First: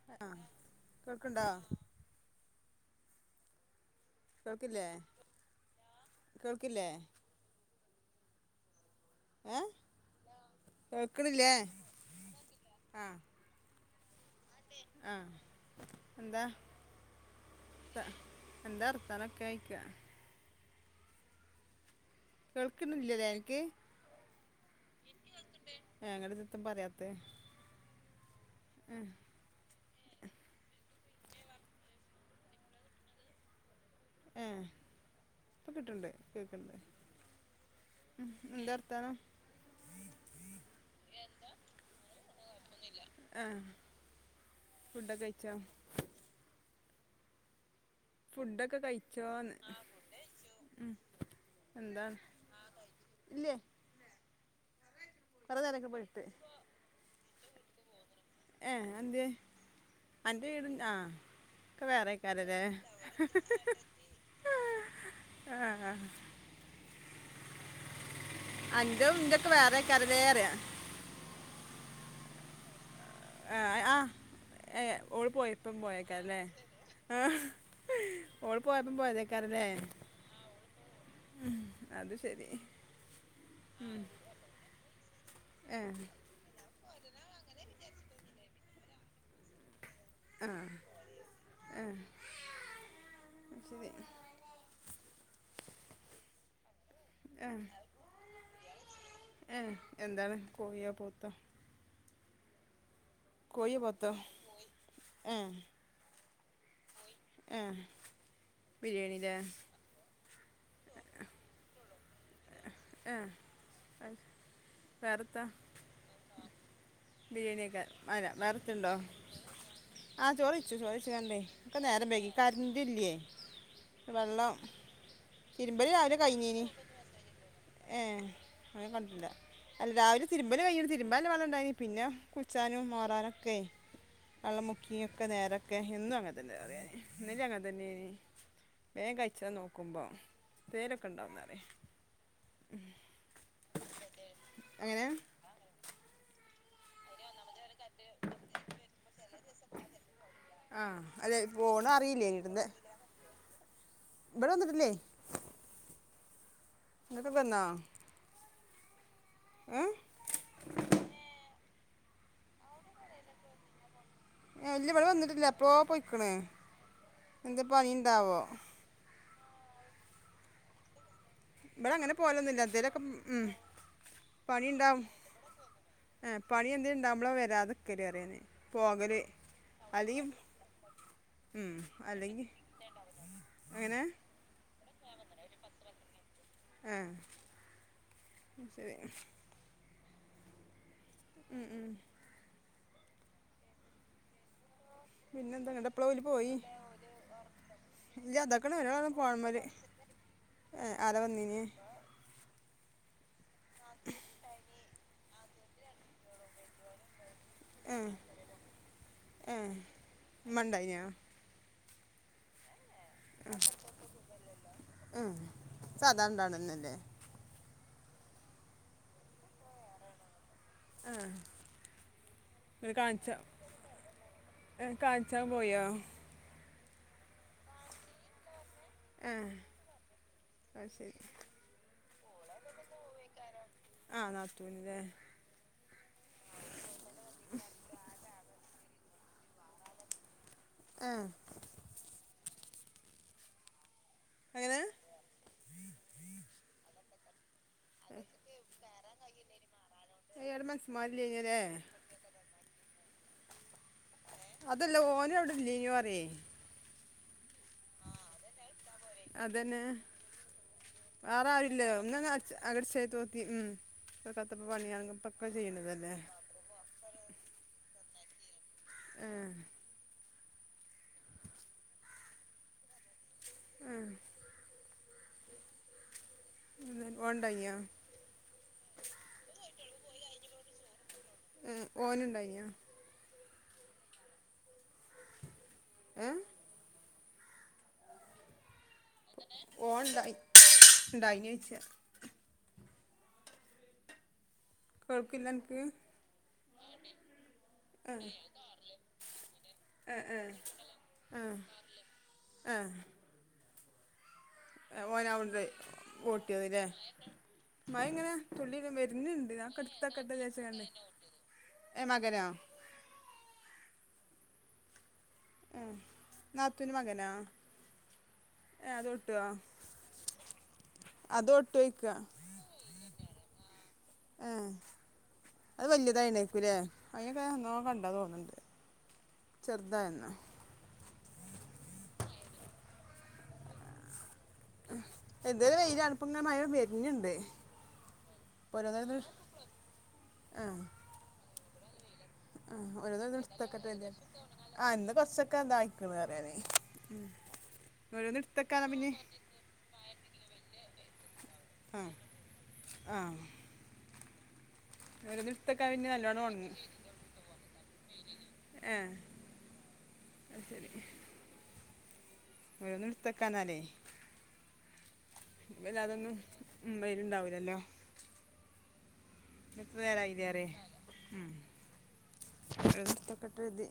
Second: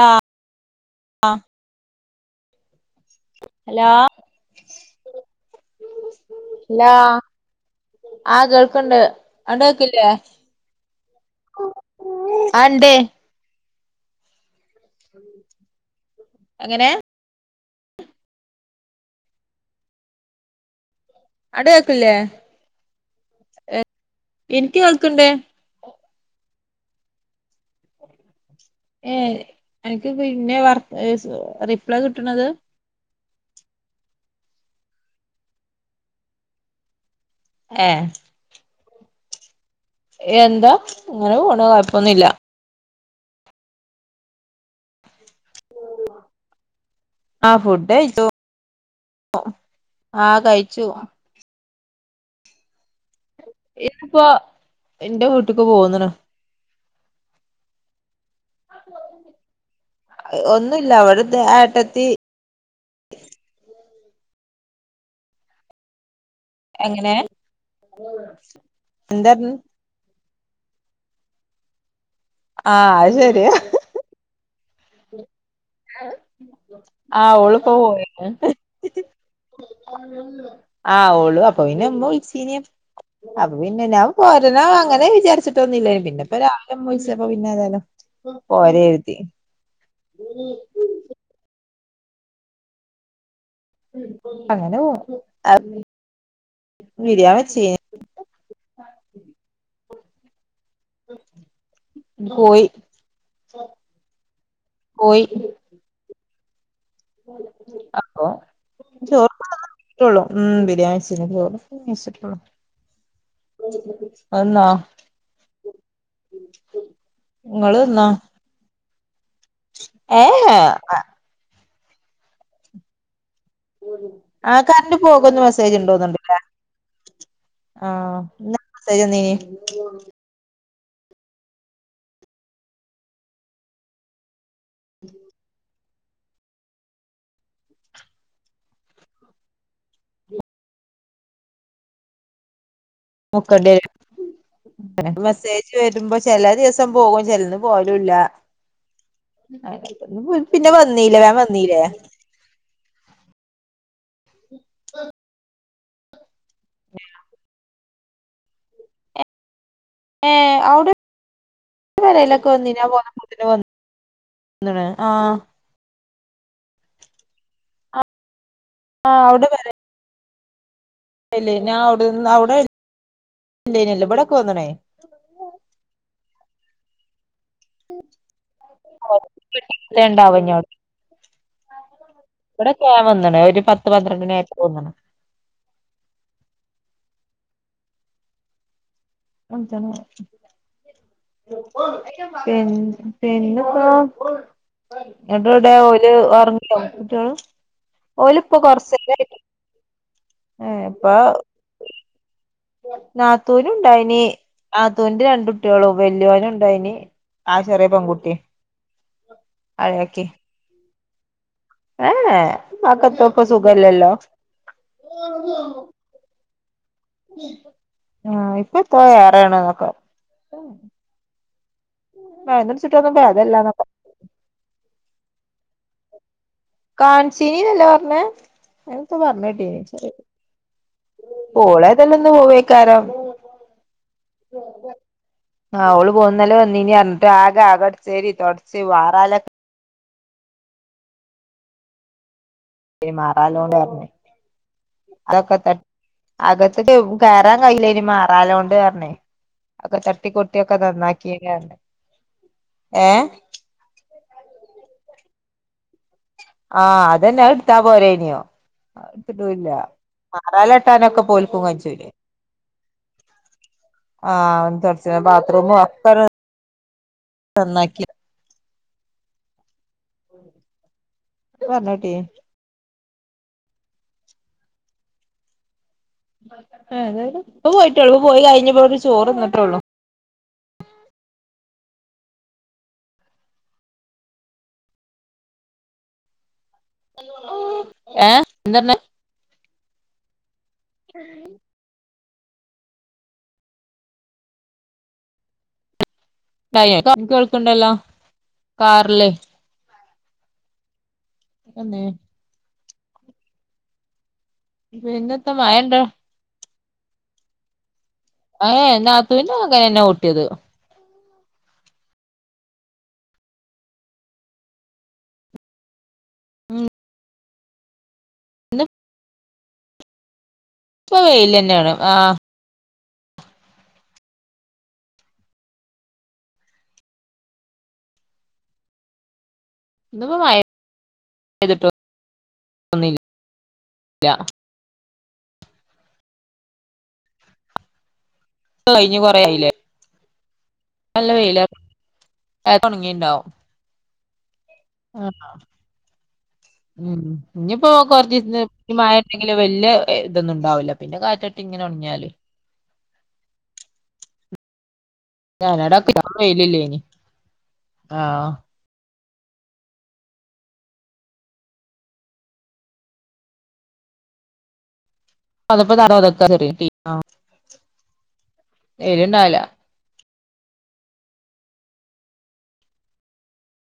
ആ ആഹ് കേൾക്ണ്ടാ ഹലോ കേക്കില്ലേ ല്ലാ ആ കേൾക്ണ്ട് അങ്ങട്ട് ഏഹ് കേക്ക് ല്ലേ കേൾക്ക്ണില്ലേ ആ ണ്ട് ആഹ് ആഹ് എന്താ എങ്ങനെ എന്താ വർത്താനൊക്കെ ചോയിക്കാ അഡ്കേക്ക് ലേ കേൾക്കുന്നില്ലല്ലേ ഇനിക്ക് എനിക്ക് കേൾക്കുണ്ട് ഞങ്ങടെടത്ത് പറയാത്തെ ഏഹ് എനിക്ക് പിന്നെ വർ റിപ്ലൈ കിട്ടണത് ഏഹ് ഇപ്പ കിട്ടണുണ്ട് കേൾക്കണുണ്ട് ഏഹ് എന്താ വർത്താനം എന്തോ അങ്ങനെ പോണു കുഴപ്പൊന്നുമില്ല ആഹ് ഫുഡൊക്കെ കഴിച്ചോ ആഹ് ഫുഡ് കയ്ച്ച് ഫുഡൊക്കെ കഴിച്ചോന്ന് ആ കഴിച്ചു ഏഹ് എന്താ ഇല്ലേ ഇന്നിപ്പോ എന്റെ പറ വീട്ടിക്ക് നേരൊക്കെ പോന്നണ് പോയിട്ട് ഏഹ് എന്ത്യെ അന്റെ വീട് ഒന്നുമില്ല ആഹ് അവിടുത്തെ ക്ക് ഏട്ടത്തി വേറെ [unintelligible] ആഹ് എങ്ങനെ അഞ്ചോ എന്താ ൻ്റൊക്കെ വേറെയൊക്കെ അത് വേറെ പറയാ ആഹ് അത് ശരി. ആഹ് ആ ആഹ് ആ, ആഹ് ഓളിപ്പോ പോയീന് ഓള് പോയപ്പം പോയതേക്കാരല്ലേ ആഹ് ഓളും അപ്പൊ പിന്നെ ഉമ്മ അത് ശരി വിളിച്ചീന് അപ്പൊ പിന്നെ ഉം. ഞാൻ പോ നാ അങ്ങനെ ഏ, വിചാരിച്ചിട്ടൊന്നുമില്ല പിന്നെ ഇപ്പ രാവിലെ വിളിച്ചപ്പോ പിന്നെ ഏതായാലും പോരാന്ന് കരുതി. ഏഹ് അങ്ങനെ പോണു ബിരിയാണി വച്ചു ഏഹ് എന്താണ് കോയിയാ പോത്താ? കോയി കോയിയോ പോത്തോ കോയി ഏഹ് ആഹ് ബിരിയാണിലെ മാത്രെ ഉള്ളു മ്മ് ബിരിയാണി കയിച്ചിട്ടുള്ളൂ ഏ, അത് വന്നോ വേറെത്താ ബിരിയാണിയൊക്കെ വേറത്തുണ്ടോ ആഹ് ഏഹ് ചോറ് കയിച്ചു ചോറ് കയിച്ചു കണ്ടേ ഒക്കെ നേരം വൈകി കറണ്ട് ഇല്ലിയേ ആ വെള്ളം കറണ്ട് പോകുന്ന് മെസ്സേജ് ഇണ്ട് തിരുമ്പല് രാവിലെ തോന്ന്ണ്ട്ല്ലേ കയിഞ്ഞീനി ഏഹ് ആഹ് ഇന്നലെ അതിനെ മെസ്സേജ് കണ്ടട്ടില്ല വന്നീനി അല്ല രാവിലെ തിരുമ്പല് കയിഞ്ഞു തിരുമ്പാന് വെള്ളം ഉണ്ടായിനി പിന്നെ കുച്ചാനും മാറാനൊക്കെ. വെള്ളം മുക്കിയൊക്കെ നേരൊക്കെ എന്നും അങ്ങനെ തന്നെ അറിയാൻ ഇന്നലെ അങ്ങനെ തന്നെയാരുന്നു വേഗം കയിച്ചാൻ നോക്കുമ്പോ എന്തെലും ഒക്കെ ഉണ്ടാവുന്നു പറയാ മ്മ് മുക്കണ്ട വരും മെസ്സേജ് വരുമ്പോ ചില ദിവസം പോകും ചിലതിന് പോകലും ഇല്ല പിന്നെ വന്നീല്ലെ വേഗം വന്നീല്ലെ ഇല്ലേ ഇടുന്നെ ഇവടെ വന്നിട്ടില്ലെ നിങ്ങക്ക് വന്നാ ങും ഏഹ് അവിടെ കുഞ്ഞിനെ [unintelligible] ആഹ് ഇപ്പോളെ പോയ്ക്കണ് എന്ത് പണിയുണ്ടാവോ ആഹ് അവിടെ പറ ഇബടെ അങ്ങനെ അവിടെന്ന് അവിടെ പോലൊന്നുമില്ല എന്തേലൊക്കെ മ്മ് ഇല്ലേനല്ലോ ഇവിടൊക്കെ വന്ന്ണേ പണിയുണ്ടാവും ആപണിയെന്തെങ്കില്ണ്ടാക്മ്പളാ വരാതെക്കലറിയല് പോകല് അലിയും ണ്ടാവും ഇഞ്ഞോട് ആഹ് അല്ലെങ്കിൽ ഇവിടൊക്കെ ഞാൻ വന്ന്ണ് ഒരു പത്ത് യെങ്ങനെ പന്ത്രണ്ടിനായപ്പോ വന്ന്ണ് ഏഹ് ശെരി [unintelligible] ഉം, ഉം. പി പിന്നെപ്പോ പിന്നെന്താ ഇങ്ങോട്ട് ന്ന്ട്ടൊടെഓല് ഒറങ്ങ്യോ കുട്ടിൾ ഇല്ല്യ തക്ണ്ഒരാള്ഫോണുമ്മല് ഏഹ് ഏഹ്ആരാവന്നീന് നാത്തൂന്ണ്ടായിനി നാത്തൂന്റെരണ്ടുട്ടിയേളുംവല്യൊരുണ്ടായിനി ഏ ആചെറിയെപെൺകുട്ടി അഴെക്കി ഇമ്മണ്ടയിനാ ഏഹ് ഏഹ്ഇമ്മാക്ക്പപ്പസുഖല്ലല്ലോ ഹ് സാധാരണണ്ടാവണന്നല്ലേ ആഹ്ഇപ്പപ്പൊയേറെണ് എന്നൊക്കെ ആഹ് മരുന്ന് ന്നട്ട് കുടിച്ചിട്ടൊന്നും കാണിച്ച ഭേദല്ലാന്ന ഹെ കാണിച്ചപോയ കൺച്ചീന്നല്ലേപറഞ്ഞെഅങ്ങനൊക്കെപറഞ്ഞേട്ടീന്ന് ഇച്ഛരില്ല ആഹ് ശെരി ഓളെതായാലുന്ന് പോവെക്കാരം ആഹ് നാത്തൂന്ല്ലേ ആഹ് ഓള്പോ ഇന്നാലെ വന്നിനിഅറിഞ് ട്ട് ആക്കെ അകടിചോരി തൊടച് മാറാലക്കെ ആഹ് മാറാലോളാണ്ട്‌ നർന്ന് അങ്ങനെ അതൊക്കെത്തട്ടി അകത്ത്കാവും കേറാൻകയ്യിലെന്ന് മാറാലോണ്ടറിഞ്ഞ് അയാള് മനസ്സമാരില്ലേനല്ലേ അതൊക്കെതട്ടിക്കോട്ടിയൊക്കെനന്നാക്കിനിന്നറിഞ് ഏഹ് അതല്ല ഓനവിടല്ല്യനി പറേയ് ആഹ് അതെന്നെ അയിട്ടാപോരായിനോ എടുത്തിറ്റൂല്ല അതന്നെ മാറലാട്ടനൊകക്കെപ്പൊ വേറെ ഓല്ക്കും ആരുല്ല കച്ചുലെ ഒന്നന്നെ അടിച്ച് അങ്ങട് ചെയ്ത് നോക്കി ഉം ഇപ്പൊ ആഹ് കത്തപ്പ വന്ന് പണിയാണെങ്കി ന്തൊർച്ക്കണ്ട് ഇപ്പൊക്കെ ചെയ്യണതല്ലേ ബാത്റൂംമൊക്ക നന്നാക്കി ആഹ് ത്പറഞ്ഞോട്ടിനു മ് ഏതായാലും ഇപ്പപോയിട്ടള്ളൂപോയി കഴിഞ്ഞിവര് ചോറ്ന്ന്ട്ടൊള്ളു പോയി കഴിന്നിവർ ചോറ്ന്ന്ട്ടൊള്ളൂ മ് ഒന്ണ്ടായിനാ ഹെ ഏഹ് എന്തന്ന ഓൻണ്ടായിണ്ടയിനോച്ചാ കൊക്കില്ലൻക്ക് കയെ ന്ക്ക് കേൾക്കണ്ടല്ലോ ആഹ് കാറില് ആഹ് ആഹ് കേൾക്കുണ്ടല്ലോ ആഹ് കാറിൽ അഹ് ഓൻ പിന്നെത്ത അവിന്ന് മഴണ്ടോ ഒട്ടിയത് ലേ മഴണ്ടവിടെ മയെങ്ങനെ തുള്ളിടാൻ ഏഹ് വരുരുണ്ട് നാത്തൂന്റെ മകനെന്നെ അആക്കെട്ത്ത ഓട്ടിയത് ക്കട്ടെവിചാരിച്ചോണ്ട് ഏഹ് മകനൊ ആഹ് നാത്തൂന് മകനാ ആഹ് അതൊട്ടൊ ഇപ്പൊ വെയിലേന്നെയാണ് ആഹ് അഹ് വലിയതായിണേക്കൂല്ലേ അയ്നൊക്കെ ഞാൻ കണ്ടാതാ തോന്നുണ്ട് ഇന്നിപ്പോമഴ പെയ്തിടോഓന്നില്ല്യ എന്തോര് വെയിലാണ് ഇപ്പങ്ങനെമഴവരുന്ണ്ട് ഇപ്പൊ പോരാനരന്നു കഴിഞ്ഞ് കൊറേ ആയില്ലേ ആഹ് നല്ല വെയില ആഹ് ഓരോന്ന് ഓരോന്ന് എടുത്തക്കട്ടെ എല്ലേ ആ എന്നാ ആഹ് കൊറച്ചൊക്കെ ഇതാക്കണ് പറയാനായി. ഉം ഇഞ്ഞിപ്പോ കൊറച്ചീസത്തിന് പിന്നെ മഴന്നേ ഇല്ല വല്യ ഇതൊന്നും ഉണ്ടാവൂല പിന്നെ കാറ്റട്ടിങ്ങനെ ആ ഉണങ്ങ്യാലും. ആ ഓരോന്ന് ഇടുത്തു ഞാനട വെക്കാതിരുന്നാ നല്ലോണം ഉണങ്ങും. വെയിലില്ലേനി ആഹ് ഏഹ് അയ്ശരി. ഓരോന്ന് എടുത്ത് വെക്കാന്നാലെ. അതപ്പോ തറ ഇവാരാതൊന്നും ഒതക്കാ ചെറിയ വെയിലുണ്ടാവിലല്ലോ. വെയിലുണ്ടാവില്ലാ എത്ര നേരായി കേറി ഉം എടുത്തെക്കട്ടെതി.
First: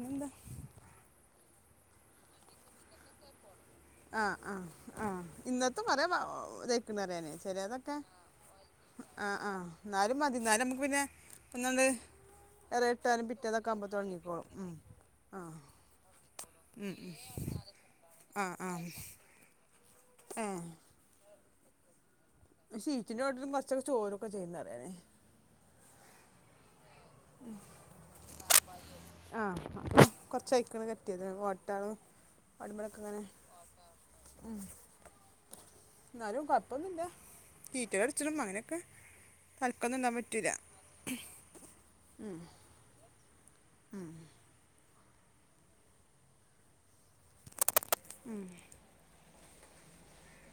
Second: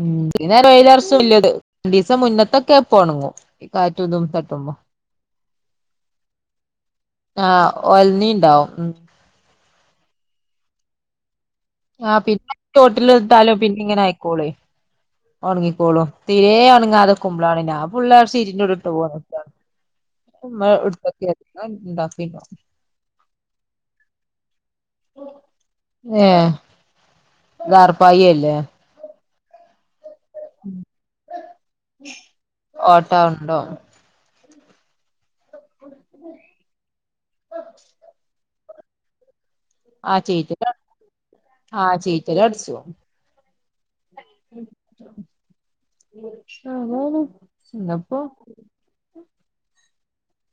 ഉം ഈ നേരം വെയിലറച്ചത് വല്യാത് രണ്ടീസം മുന്നത്തൊക്കെ ഇപ്പോ ഒണങ്ങും. ഈ കാറ്റും ഇതും ആഹ് ആഹ് തട്ടുമ്പോ ആഹ് ഇന്നത്തെ [unintelligible] ഇതായിക്ക്ണ് പറിയന് ചെലതൊ ഒലനീണ്ടാവും ഉം ആഹ് ആഹ് എന്നാലും മതി എന്നാലും നമുക്ക് പിന്നെ. ഒന്നാണ്ട് ആഹ് പിന്നെ തോട്ടിൽ ഇറയിട്ടാലും ഇട്ടാലും പിറ്റേതൊക്കെ പിന്നിം ആകുമ്പോൾ ങ്ങനെ തുടങ്ങിക്കോളും ആയിക്കോളെ ഉം ആ ഉണങ്ങിക്കോളും. തീരെ ഉം ഉം ഉണങ്ങാതെക്കുമ്പോളാണ് ഞാൻ ഫുള്ള് ആ ഷീറ്റിന്റെ ഉള്ളിൽ ഇട്ട് പോന്ന്. ഏ ഉമ്മ എടുത്തെക്ക് [unintelligible] പ്പിനാ ഷീറ്റിന്റെ ചോട്ടിലും കുറച്ചൊക്കെ ചോരുക്കെ ചെയ്യുംന്ന് പറിയന്. ഏഹ് ദാർപ്പായി ആല്ലേ ആഹ് കൊറച്ചയ്ക്കണ് എത്തിയത് ഓട്ടാണ് അടുംബെലെ ഓട്ട ക്ക്ങ്ങനെ. ഉണ്ടോ ഉം എന്നാലും കൊഴപ്പൊന്നുല്ല ചീറ്റലടിച്ചിടും അങ്ങനൊക്കെ. തല്ക്കന്ന് തിന്നാൻ ആഹ് പറ്റൂല ചീറ്റല് ആഹ് ഉം. [unintelligible] ഉം ഉം അതാണ് ധം ഉം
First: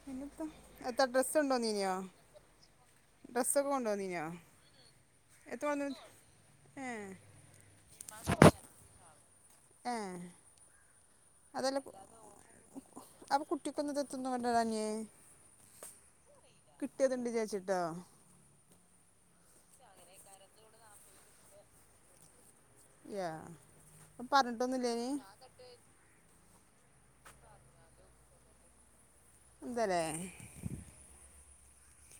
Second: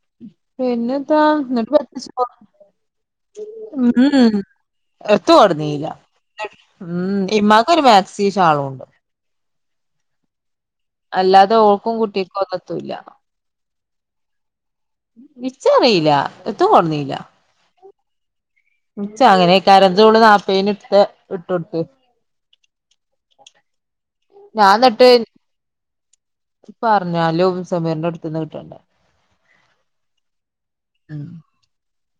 പിന്നെത്താ എത്ര പിന്നെത്താ ഡ്രസ്സ് ന്നട്ട് കൊണ്ടുവന്നീനിയോ പ്രത്യേകിച്ച്ട്ടോ ഡ്രസ്സൊക്കെ കൊണ്ടുവന്നീനിയോ ഉം എത്തും എത്ര കൊടന്നീല കൊണ്ടുവന്നു ഏ ഉം ഇമ്മാക്കൊരു മാക്സിം ഷാളുണ്ട്. ഏഹ് അല്ലാതെ അതല്ലപ്പൊ ഓൾക്കും കുട്ടിക്കും ഒന്നെത്തൂല്ല അപ്പോ കുട്ടിക്കൊന്നും ഇത് തിന്നും വേണ്ടരാഞ്ഞെ ഇച്ചറീല്ല എത്തും കിട്ടിയതുണ്ട് വിചാരിച്ചിട്ട ഉച്ച ആകാനേക്കാരം ഇത് ഓള് നാപ്പഴിന് ഇട്ത്ത ഇട്ട ഉടുപ്പ്. ക്യാ ഞാൻ എന്നട്ട് പറഞ്ഞാലും സമീറിന്റെ അടുത്തന്ന് കിട്ടണ്ടേ. എന്താല്ലേ ഉം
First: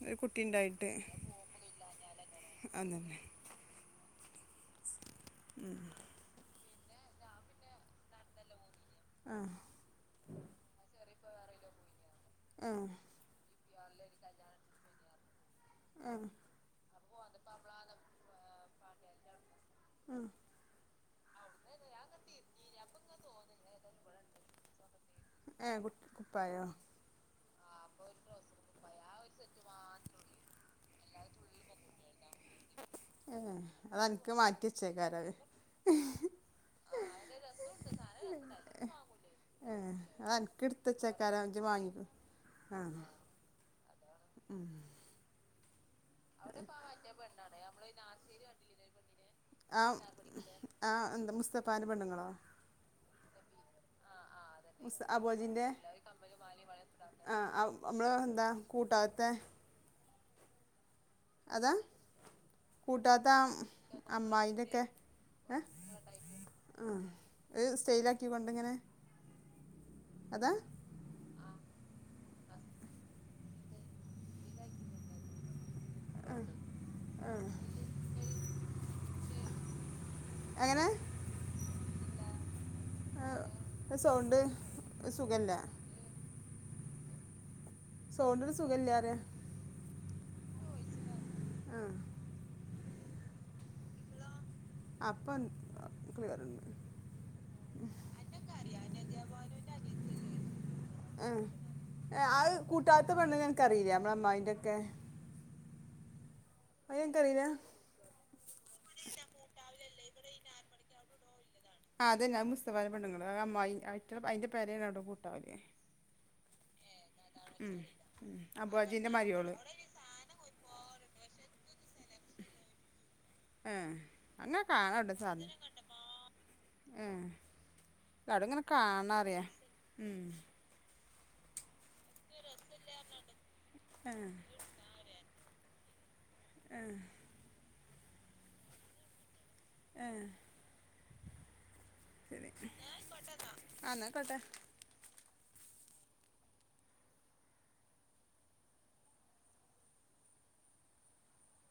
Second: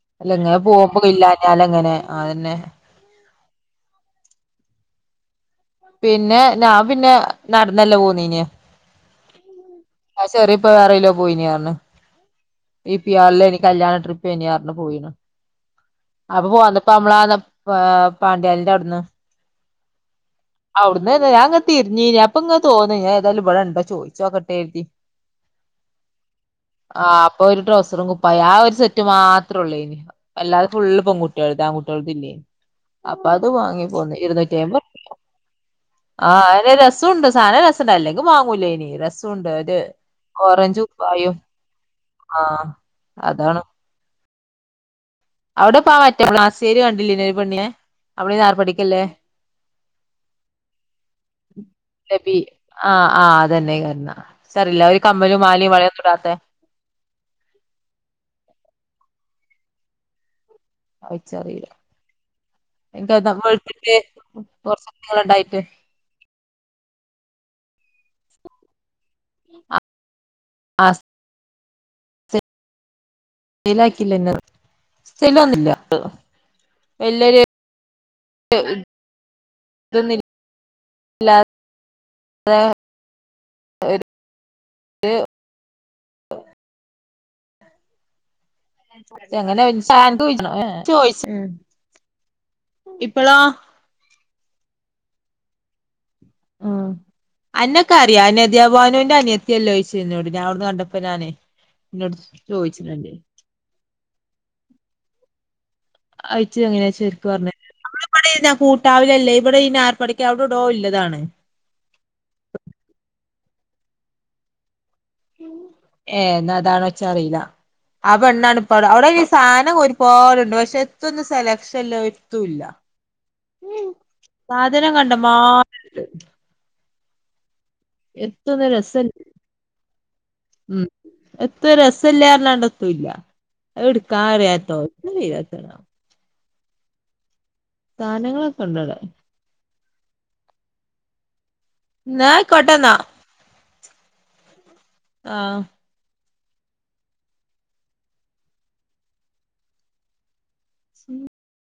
ഒരു അല്ല ഇങ്ങനെ കുട്ടിണ്ടായിട്ട് പോകുമ്പോ ഇല്ലാഞ്ഞാലെങ്ങനെ അതെന്നെ നോക്ക്ണ്‌ല്യാഞ്ഞാലെങ്ങനെ അങ്ങനെ. ഉം പിന്നെ ഞാൻ പിന്നെ നടന്നല്ലേ പോന്നിനെ. ആ ആ ചെറി ഇപ്പോ വേറെയിലോ പോയിനി പറഞ്ഞ് ഏ ഇ പി ആർ ലെനി കല്യാണ ട്രിപ്പനി പറഞ്ഞു പോയിനു ഏ അപ്പോ പോന്ന പ്പ ആമ്മളധം പാ പാണ്ട്യാലിന്റെ അവിടുന്ന്. ആഹ് അവിടുന്ന് ഏതാ ഞാനിങ്ങനെ തിരിഞ്ഞീനി അപ്പോ ങ്ങനെ തോന്നി ഞാൻ ഏതാലും ഇവിടെ ഇണ്ടോ ചോദിച്ചോക്കട്ടെ കരുതി. ഏഹ് കുട് പ്പായോ? ആഹ് അപ്പോ ഒരു ട്രൗസറും കുപ്പായ ആ ഒരു സെറ്റ് മാത്രോ ഉള്ളേനി. അല്ലാതെ ഫുള്ള് പെൺകുട്ടികൾതാ ആൺകുട്ടിൾത് ഇല്ലേനി അപ്പോ അത് വാങ്ങി പോന്ന് ഇരുന്നൂറ്റൈമ്പത് കാരാത്. ആഹ്, അതെന്നെ രസൂണ്ട് സാധനം രസണ്ട് അല്ലെങ്കിൽ വാങ്ങൂലേനി രസുണ്ട് ഒര് ഏഹ് അത് അൻക്ക് എടുത്തച്ചേക്കാരം ഇജ്ജ് മാങ്ങി. ആഹ് അതാണ് ഉം അവടെപ്പ മറ്റേ [unintelligible] കണ്ടില്ലേന് ഒരു പെണ്ണിനെ അവടെ നായർപഠിക്കല്ലേ ആഹ് ആഹ് എന്ത് മുസ്തഫന്റെ പെണ്ണ്ങ്ങളോ ലബി ആഹ് ആഹ് അതന്നെ കരുന്ന ആ ഇച്ചറീല്ല ഒരു മുസ് കമ്മലും അബുആജിന്റെ മാലയും വളയൊന്നും ഇടാത്തെ ആഹ് നമ്മള ന്താ കൂട്ടാത്തെ അത്ച്ചറില്ല അതാ കൂട്ടാത്ത ആ [unintelligible] വെൾത്ത്ട്ട് അമ്മായിൻ്റെക്കെ കൊറച് നീളണ്ടായിട്ട് ഏഹ് ആഹ് ഒര് സ്റ്റേയിലാക്കി കൊണ്ട്ങ്ങനെ അതാ ആ സ്റ്റൈലാക്കില്ല ആഹ് [unintelligible] [inaudible] എങ്ങനെ [inaudible] ആ സൗണ്ട് ഒരു സുഖല്ല സോണ്ട്ന് സുഖല്യാതെ [unintelligible] ആഹ് ഇപ്പളൊ ആഹ് പ്പോ ക്ലിയറുണ്ട് അന്നൊക്കറിയാ നധ്യഭാനുന്റെ അനിയത്തിയല്ലോയ്ച്ചിന്നോട് ഞാ അവ്ട്ന്ന് കണ്ടപ്പോനാനെ ആഹ് കൂട്ടാത്ത പെണ്ണിനന്ക്കറിയില്ലേ നമ്മള അമ്മായിന്റൊക്കെ അയിച്ച് എങ്ങന ശെരിക്ക് എനിക്കറിയില്ല പറഞാ ഇവള് ഇബ്ടെനാ കൂട്ടാവിലല്ലേ ഇബടെ ഇ നായർപ്പടിക്കെ അവ്ട ടോ ഇല്ലതാണ് ആഹ് അതന്നെ മുസ്തഫാന്റെ പെണ്ങ്ങള് അമ്മായി ആഹ് അയിന്റെ പേരെണ് അവിടെ കൂട്ടാവിലേയ് ഏഹ് ന്നാ അതാണോ ച്ചാറീല, ആ ഉം. പെണ്ണാണ്പ്പ വടെ അവിടെ അബുവാജീൻ്റെ ഈ മരിയോള് സാനം ഒരു പോല്ണ്ട് പക്ഷെ എത്തൊന്നും സെലക്ഷൻല്ല ഒര്ത്തൂല്ല ഏഹ് അങ്ങനെ കാണവ്ടെ സാധനം കണ്ടമാനണ്ട് ഉം ഇട ഇങ്ങനെ എത്തൊന്നും രസല്ല കാണാറിയാ ഉം ഉം എത്ര രസല്ലാരല്ലാണ്ടത്തുംല്ല ഏ എട്ക്കാൻ അറിയാട്ടാവും [unintelligible] ആഹ് സാനങ്ങളൊക്കെ ണ്ടടെ ഏഹ് ന്നാ ആയിക്കോട്ടെന്നാ ആഹ് ന്നാക്കോട്ടേ ആഹ് ഉം